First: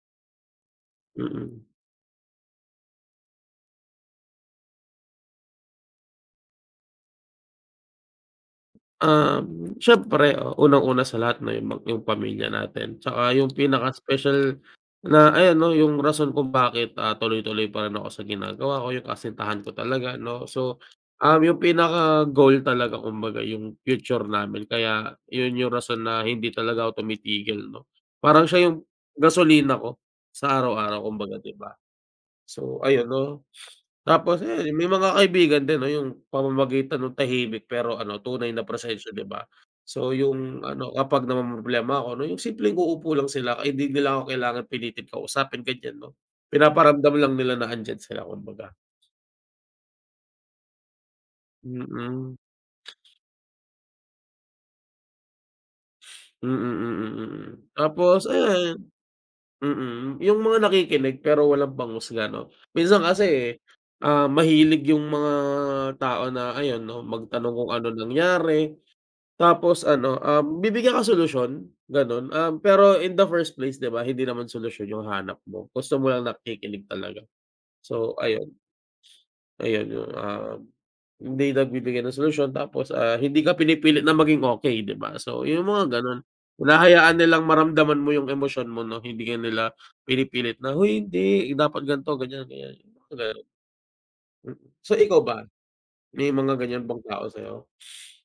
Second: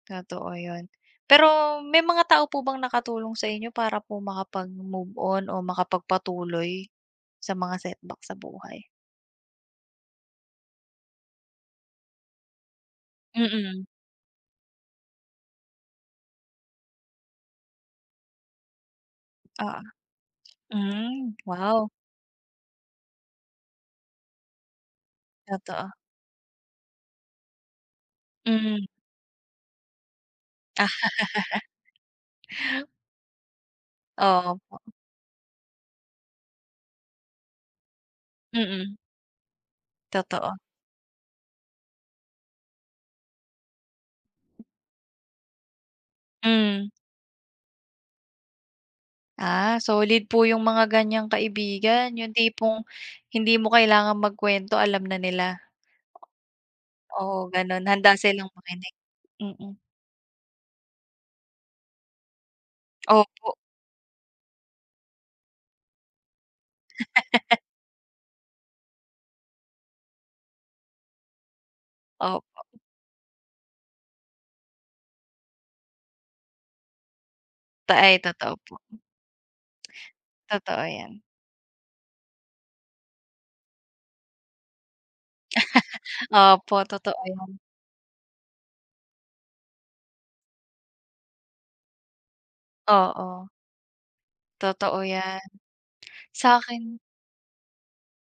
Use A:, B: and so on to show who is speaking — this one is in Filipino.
A: Totoo 'yun.
B: Mm.
A: Pero may mga tao po bang nakatulong sa inyo para po makapag-move on o makapagpatuloy, sa mga setback sa buhay?
B: Um, siyempre unang-una sa lahat 'no yung yung pamilya natin, 'tsaka yung
A: Mm.
B: pinaka special na ayan 'no yung rason kung bakit, ah, tuloy-tuloy pa rin ako sa ginagawa ko, yung kasintahan ko
A: Oo,
B: talaga 'no so,
A: hmm,
B: um, yung
A: wow.
B: pinaka goal talaga kumbaga yung future namin kaya yun yung
A: Totoo.
B: rason na hindi talaga ako tumitigil 'no. Parang siya
A: Hmm.
B: yung gasolina ko sa araw-araw kumbaga 'di ba? So ayun 'no. Tapos ayan
A: Opo.
B: may mga kaibigan din 'no yung pamamagitan ng tahimik pero ano tunay na
A: Mm.
B: prosesyo 'di ba? So
A: Totoo.
B: yung ano kapag namomroblema ako 'no yung simpleng uupo lang sila kay di nila ako kailangan pilitin kausapin, ganyan 'no.
A: Hmm.
B: Pinaparamdam lang nila na andiyan sila kumbaga.
A: Ah, solid po yung mga ganyang kaibigan, yung
B: Mm.
A: tipong hindi mo kailangang magkuwento alam na nila.
B: Mm, mm, mm.
A: Oo, gano'n handa
B: Tapos
A: silang
B: ayan
A: makinig, mm.
B: mm, yung mga nakikinig pero walang panghusga 'no, minsan
A: Opo.
B: kasi, um, mahilig yung mga tao na ayun 'no, magtanong kung anong nangyari, tapos ano, um, bibigyan ka solusyon gano'n, um,
A: Opo.
B: pero in the first place 'di ba? Hindi naman solusyon yung hanap mo, gusto mo lang nakikinig talaga,
A: Ta
B: so
A: ay,
B: ayun.
A: totoo po.
B: Ayun yung, um,
A: Totoo yan.
B: hindi nagbibigay ng solusyon tapos, ah, hindi ka pinipilit na maging okey 'di ba? So yung mga gano'n,
A: Opo,
B: hinahayaan
A: totoo
B: nilang
A: yan.
B: maramdaman mo yung emosyon mo 'no, hindi ka nila pinipilit na, "huy hindi, dapat ganito ganyan, ganyan" yung mga gano'n.
A: Oo.
B: Mm, so
A: Totoo
B: ikaw ba
A: yan.
B: may mga ganyan
A: Sa'kin
B: bang tao sayo?